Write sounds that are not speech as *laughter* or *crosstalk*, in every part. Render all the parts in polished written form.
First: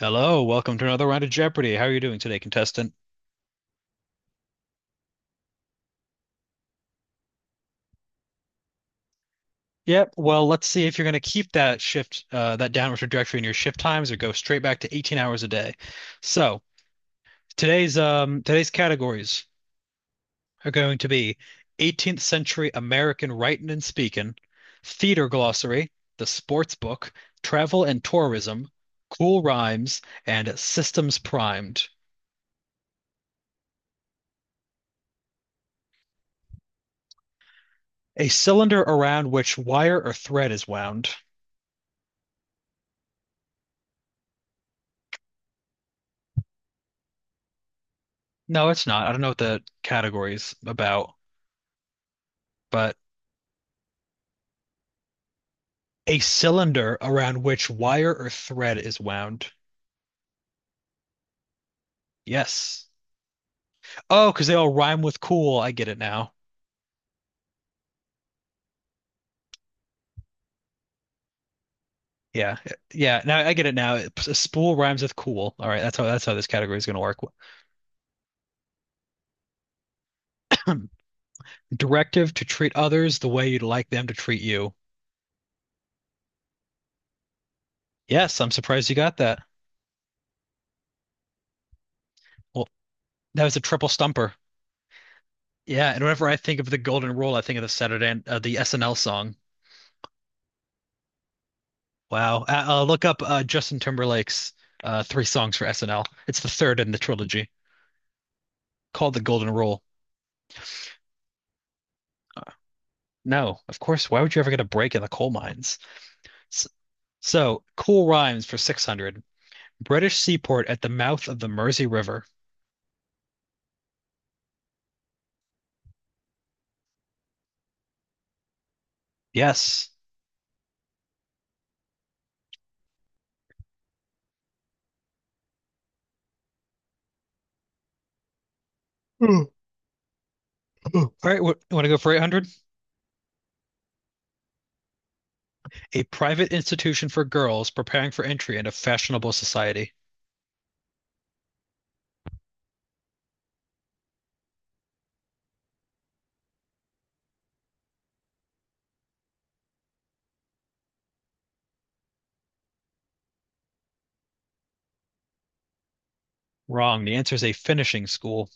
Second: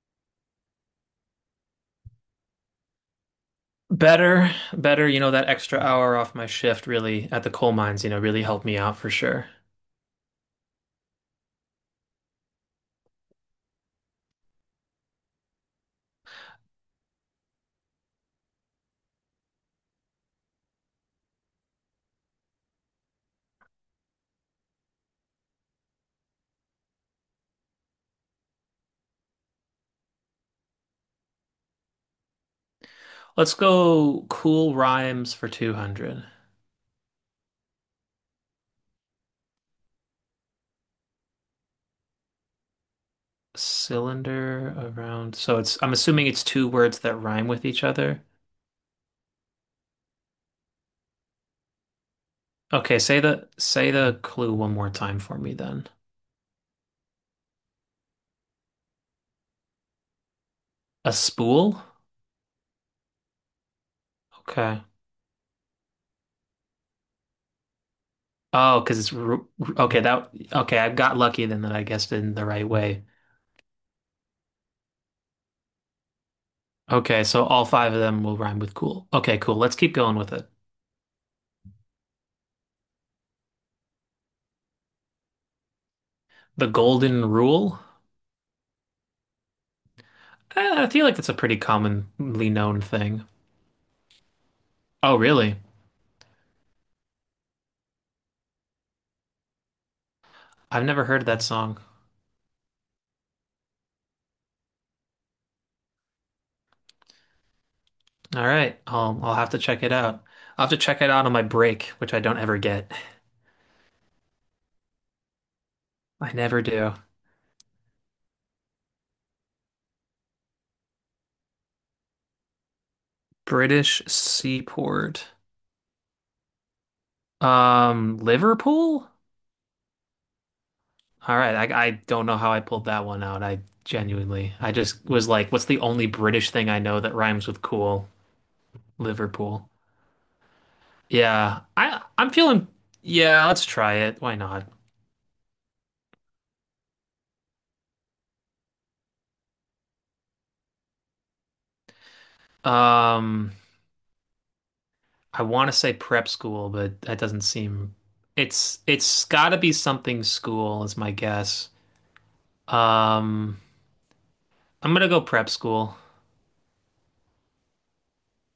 Hello, welcome to another round of Jeopardy. How are you doing today, contestant? Better, better, you know, that extra hour off my shift really at the coal mines, you know, really helped me out for sure. Yep, well, let's see if you're going to keep that shift, that downward trajectory in your shift times or go straight back to 18 hours a day. So, today's categories are going to be 18th century American writing and speaking, theater glossary, the sports book, travel and tourism, cool rhymes, and systems primed. Let's go cool rhymes for 200. A cylinder around which wire or thread is wound. Cylinder around. So I'm assuming it's two words that rhyme with each other. No, it's not. I don't know what the category is about, but Okay, say the clue one more time for me then. a cylinder around which wire or thread is wound. A spool? Yes. Oh, because they all Okay. rhyme with cool. I get it now. Oh, because it's ru- ru- okay, that okay, I got lucky then that I guessed it in the Yeah, right way. yeah. Now I get it now. A spool rhymes with cool. All right, that's how this category is going to work. Okay, so all five of them will rhyme with cool. Okay, cool. Let's keep going with it. Directive to treat others the way you'd like them to treat you. The golden rule? Yes, I'm surprised you got that. Eh, I feel like that's a pretty commonly Well, known thing. that was a triple stumper. Oh, really? Yeah, and whenever I think of the golden rule, I think of the Saturday the SNL song. I've never heard that song. Wow. Look up Justin Timberlake's three songs for SNL. It's the third in the trilogy, All right, called I'll the I'll Golden have to Rule. check it out. I'll have to check it out on my break, which I don't ever get. No, of course. Why would you ever get a break in the coal mines? I never S- do. So, cool rhymes for 600. British seaport at the mouth of the Mersey River. British seaport. Liverpool? Yes. All right, I don't know how I pulled that one out. I genuinely, I just was like, what's the only British thing I know that rhymes with cool? *laughs* Ooh, Liverpool. ooh. All right, Yeah, want to go I for I'm 800? feeling. Yeah, let's try it. Why not? A private institution for girls preparing for entry into fashionable society. Um. I want to say prep school, but that doesn't seem it's got to be something school is my guess. Um, I'm gonna go prep school. Wrong. The answer is a finishing school.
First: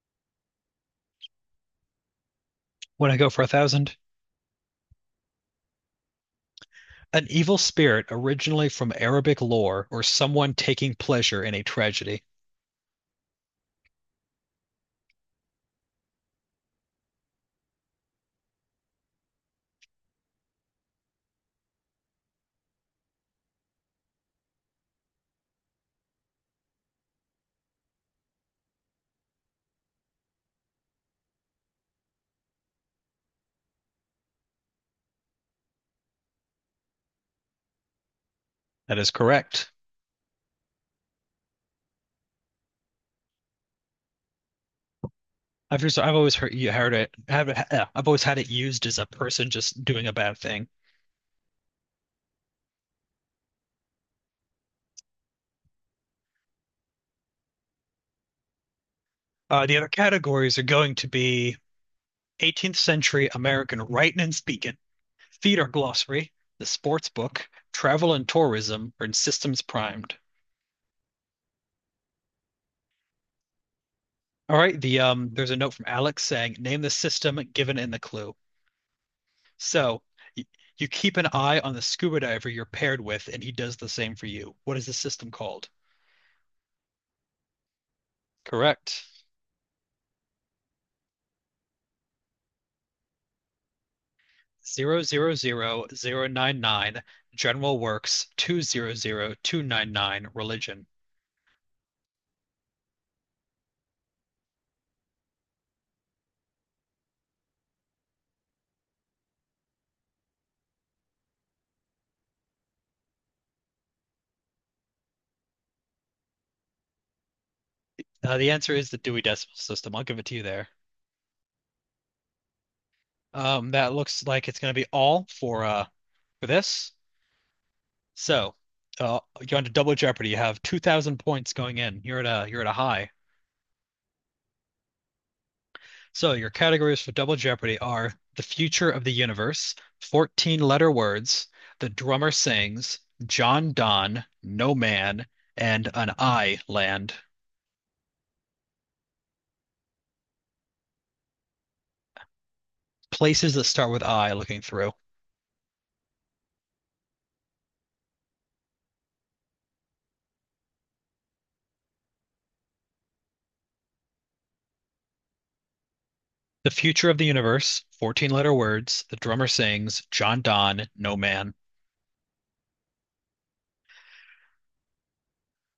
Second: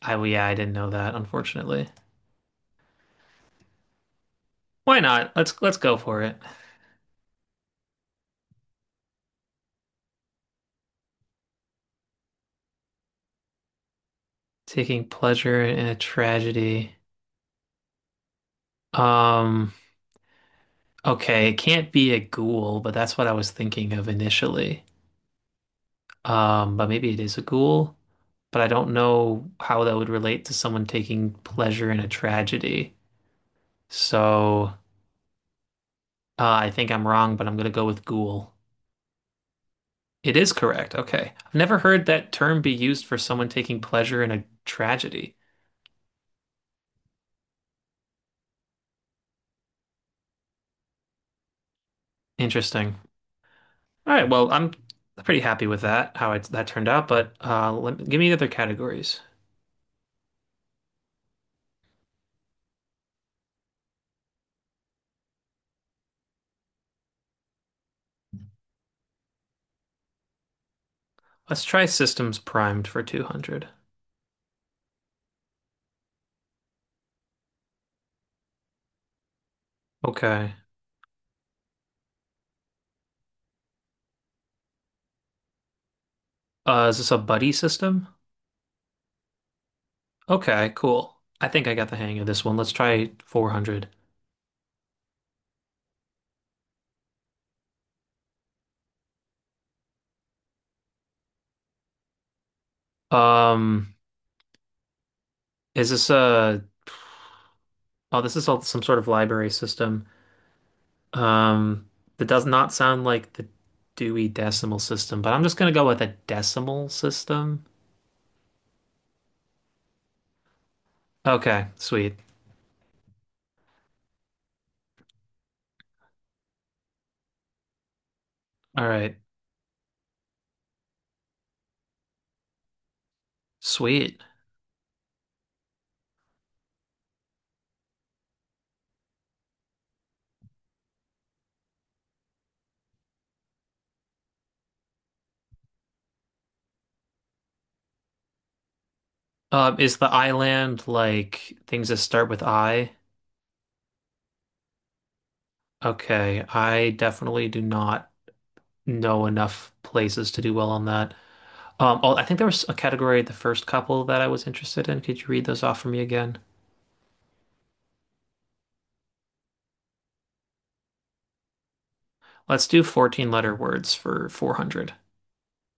I well, yeah, I didn't know that, unfortunately. Want to go for 1000? Why not? Let's go for it. An evil spirit originally from Arabic lore or someone taking pleasure in a tragedy. Taking pleasure in a tragedy. Um, okay, it can't be a ghoul, but that's what I was thinking of initially. But maybe it is a ghoul, but I don't know how that would relate to someone taking pleasure in a tragedy. So I think I'm wrong, but I'm going to go with ghoul. That is correct. It is correct. Okay. I've never heard that term be used for someone taking pleasure in a tragedy. I've just I've always heard you heard it. Have, I've always had it used as a person just doing a bad thing. Interesting. All right. Well, I'm pretty happy with that turned out, but give me the other categories. The other categories are going to be 18th century American writing and speaking, theater glossary, the sports book, travel and tourism, and systems primed. Let's try systems primed for 200. All right, there's a note from Alex saying, name the system given in the clue. So y Okay. you keep an eye on the scuba diver you're paired with, and he does the same for you. What is the system called? Is this a buddy system? Correct. Okay, cool. I think I got the hang of this one. Let's try 400. 0 0 0 0 9 9 General Works 200-299, Religion. Um, is this a, oh, this is all some sort of library system. Um, that does not sound like the Dewey Decimal System, but I'm just gonna go with a decimal system. The answer is the Dewey Decimal System. I'll give it to you there. Okay, sweet. That looks like it's going to be all for this. So, All right, uh, you're on to Double Jeopardy. You have 2,000 points going in. You're at a high. sweet. So your categories for Double Jeopardy are the future of the universe, 14 letter words, the drummer sings, John Donne, No Man, and an I land. Is the island like things that start with I? Places that start with I looking through. Okay, I definitely do not know enough places to do well on that. Oh, I think there was a category, the first couple that I was interested in. Could you read those off for me again? The Future of the Universe, 14 letter words, The Drummer Sings, John Donne, No Man. Let's do 14 letter words for 400.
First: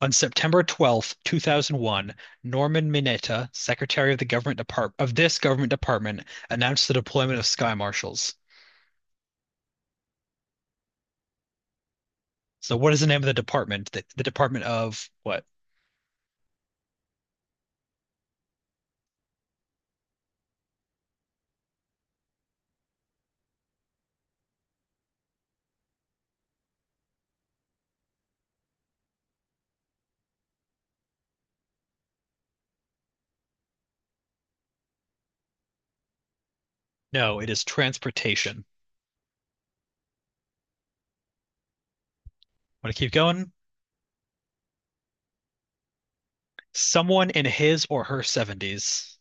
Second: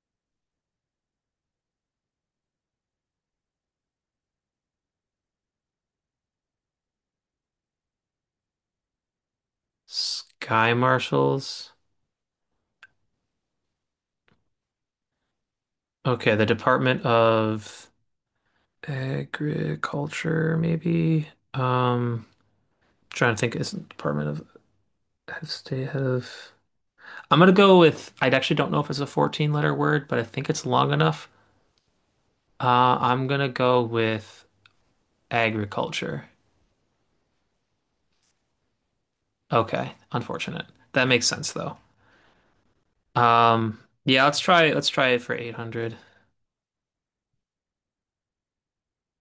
On September 12, two 2001, Norman Mineta, Secretary of the Government Depart of this government department, announced the deployment of Sky Marshals. Sky marshals. So what is the name of the department? The Department of what? Okay, the Department of Agriculture, maybe. Um, Trying to think, is it Department of State Head of? I'm gonna go with. I actually don't know if it's a 14 letter word, but I think it's long enough. I'm gonna go with agriculture. No, it is Transportation. Okay, unfortunate. That makes sense though. Want to keep going? Um, yeah, let's try. Let's try it for 800. Someone in his or her 70s.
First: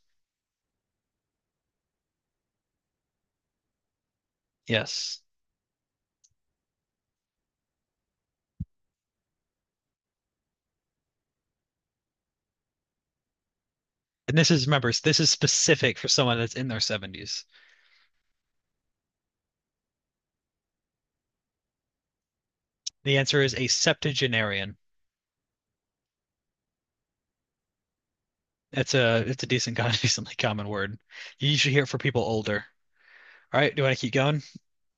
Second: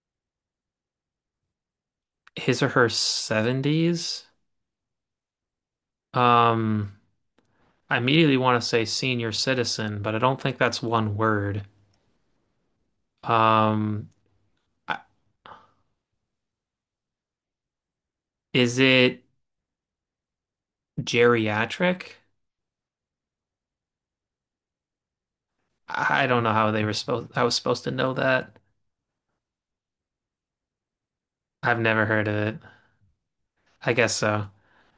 His or her 70s. Yes. Um, I immediately want to say senior citizen, but I don't think that's one word. Um, And this is, remember, I- this is specific for someone that's in their 70s. is it geriatric? The answer is a septuagenarian. I don't know how they were supposed. I was supposed to know that. It's a decent, *laughs* decently common word. You usually I've hear it for never people heard of it. older. All right, do you I want to keep guess going? so.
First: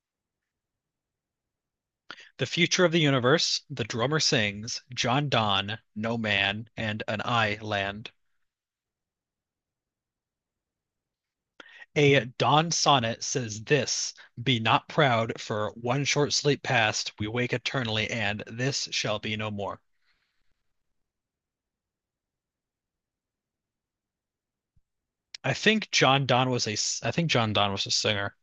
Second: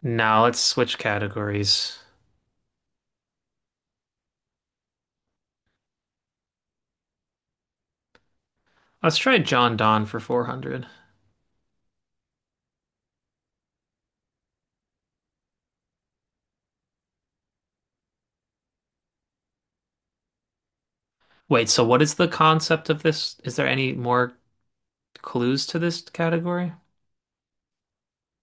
Now let's switch categories. The future of the universe, the drummer sings, John Donne, no man, and an I land. Let's try John Donne for 400. A dawn sonnet says this: be not proud, for one short sleep past, we wake eternally, and this shall be no more. Wait, so what is the concept of this? Is there any more clues to this category? I think John Donne was a singer.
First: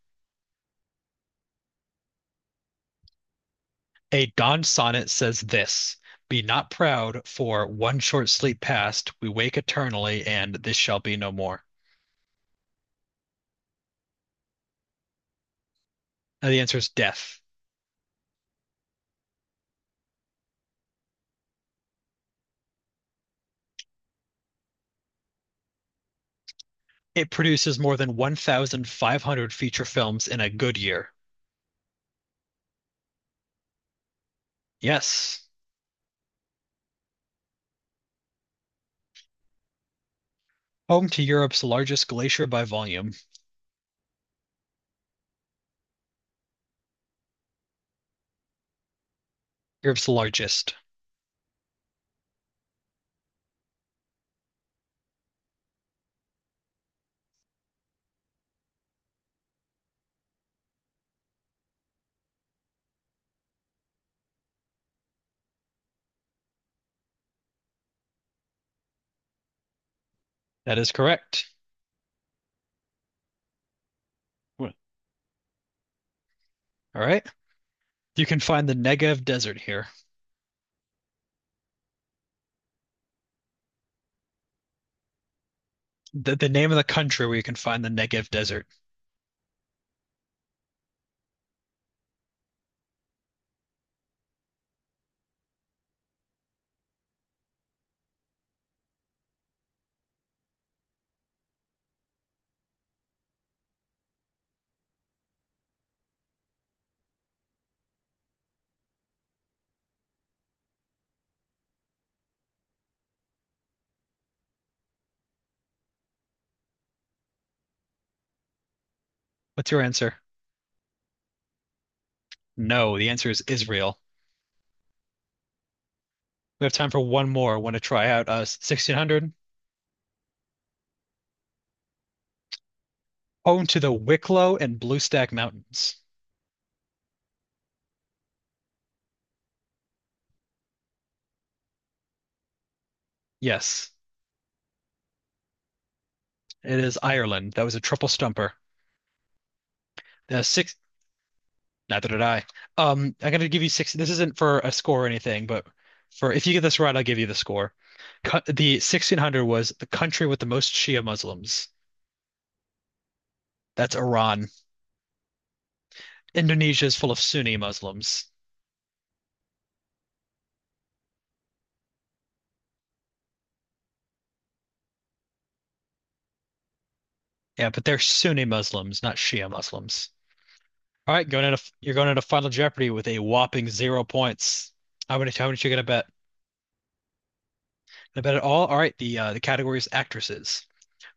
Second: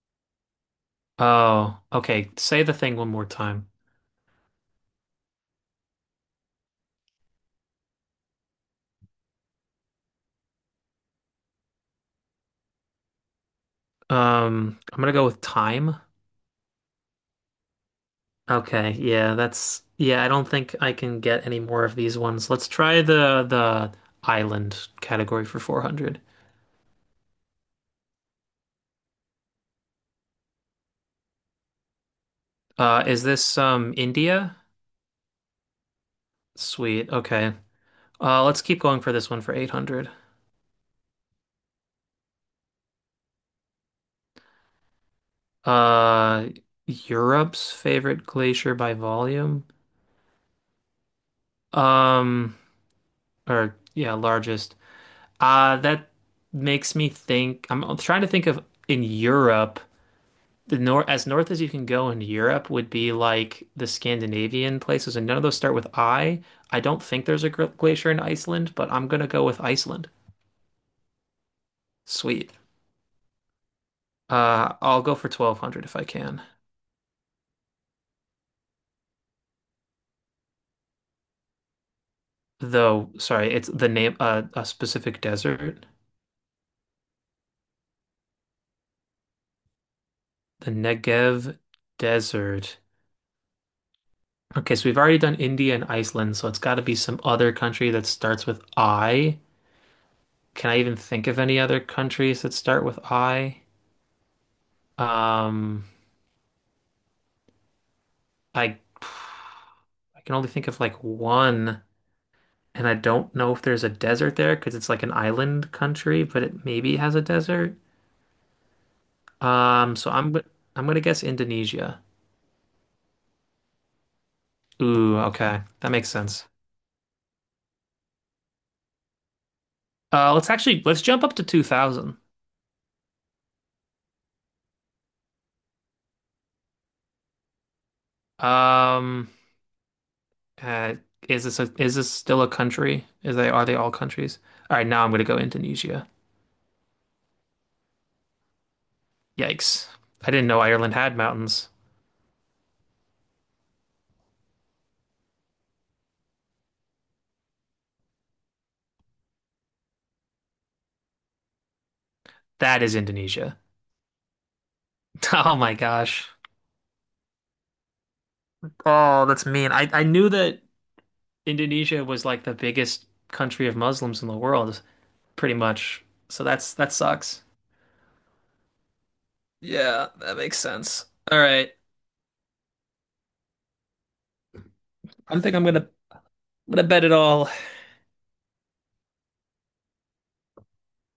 Oh, okay. Say the thing one more time. A dawn sonnet says this: Be not proud, for one short sleep past, we wake eternally, and this shall be no more. I'm gonna go with time. Now, the answer is death. Okay, yeah, I don't think I can get any more of these ones. Let's try the island category for 400. It produces more than 1,500 feature films in a good year. Is this India? Yes. Sweet. Okay. Let's keep going for this one for 800. Home to Europe's largest glacier by volume. Uh Europe's favorite glacier by volume. Europe's largest. Um or yeah, largest. That makes me think I'm trying to think of in Europe the north as you can go in Europe would be like the Scandinavian places, and none of those start with I. I don't think there's a glacier in Iceland, but I'm gonna go with Iceland. That is correct. Sweet. All I'll go for 1200 if I can. right. You can find the Negev Desert here. Though, sorry, it's the name a specific desert, The name of the country where you can find the Negev Desert. the Negev Desert. Okay, so we've already done India and Iceland, so it's got to be some other country that starts with I. Can I even think of any other countries that start with I? Um, I I can only think of like one, and I don't know if there's a desert there because it's like an island country, but it maybe has a desert. What's your Um, so answer? I'm go- I'm gonna guess Indonesia. No, the answer is Israel. Ooh, okay, that makes sense. We have time for one more. Want to try out 1600? Let's jump up to 2000. Home to the Wicklow and Bluestack Mountains. Um, uh, is this still a country? Is they are they Yes, all countries? All right, now I'm gonna go Indonesia. it is Ireland. That was a triple stumper. Yikes! I The didn't know six, Ireland had mountains. neither did I. I'm gonna give you six. This isn't for a score or anything, but for if you get this right, I'll give you the score. The 1600 was the country with the most Shia Muslims. That is Indonesia. *laughs* That's Iran. Oh my gosh. Indonesia is full of Sunni Muslims. Oh, that's mean. I knew that. Indonesia was like the biggest country of Muslims in the world, pretty much. So that's that sucks. Yeah, but they're Sunni Muslims, not Shia Yeah, Muslims. that makes sense. All right, All going into right. you're going into Final Jeopardy with a whopping 0 points. How many I how think much I'm you gonna gonna bet? gonna bet it all. Gonna bet it all? All right, the category is actresses.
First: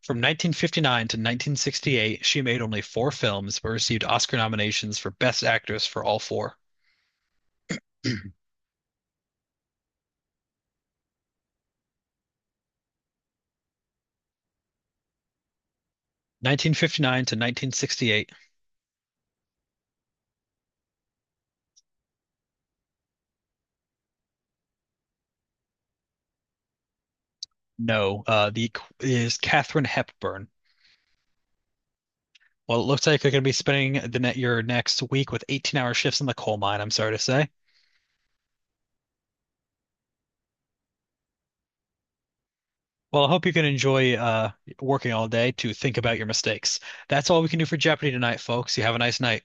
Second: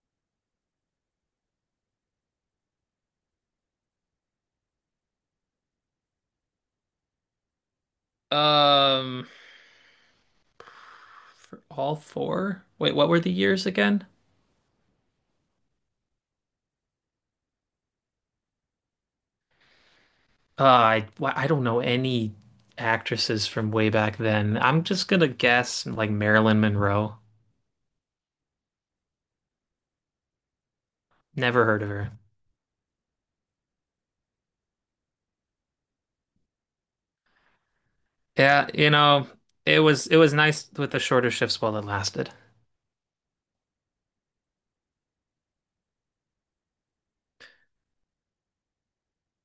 From 1959 to 1968, she made only four films but received Oscar nominations for Best Actress for all four. *clears throat* Um, for all four? Wait, what were the years again? 1959 to 1968. I don't know any actresses from way back then. I'm just gonna guess like Marilyn Monroe. No, is Katharine Hepburn. Never heard of her. Well, it looks like you're gonna be spending the net your next week with 18-hour shifts in the coal mine. I'm sorry to say. Yeah, you know, it was nice with the shorter shifts while it lasted. Well, I hope you can enjoy working all day to think about your mistakes. That's all we can do for Jeopardy tonight, folks. You have a nice night.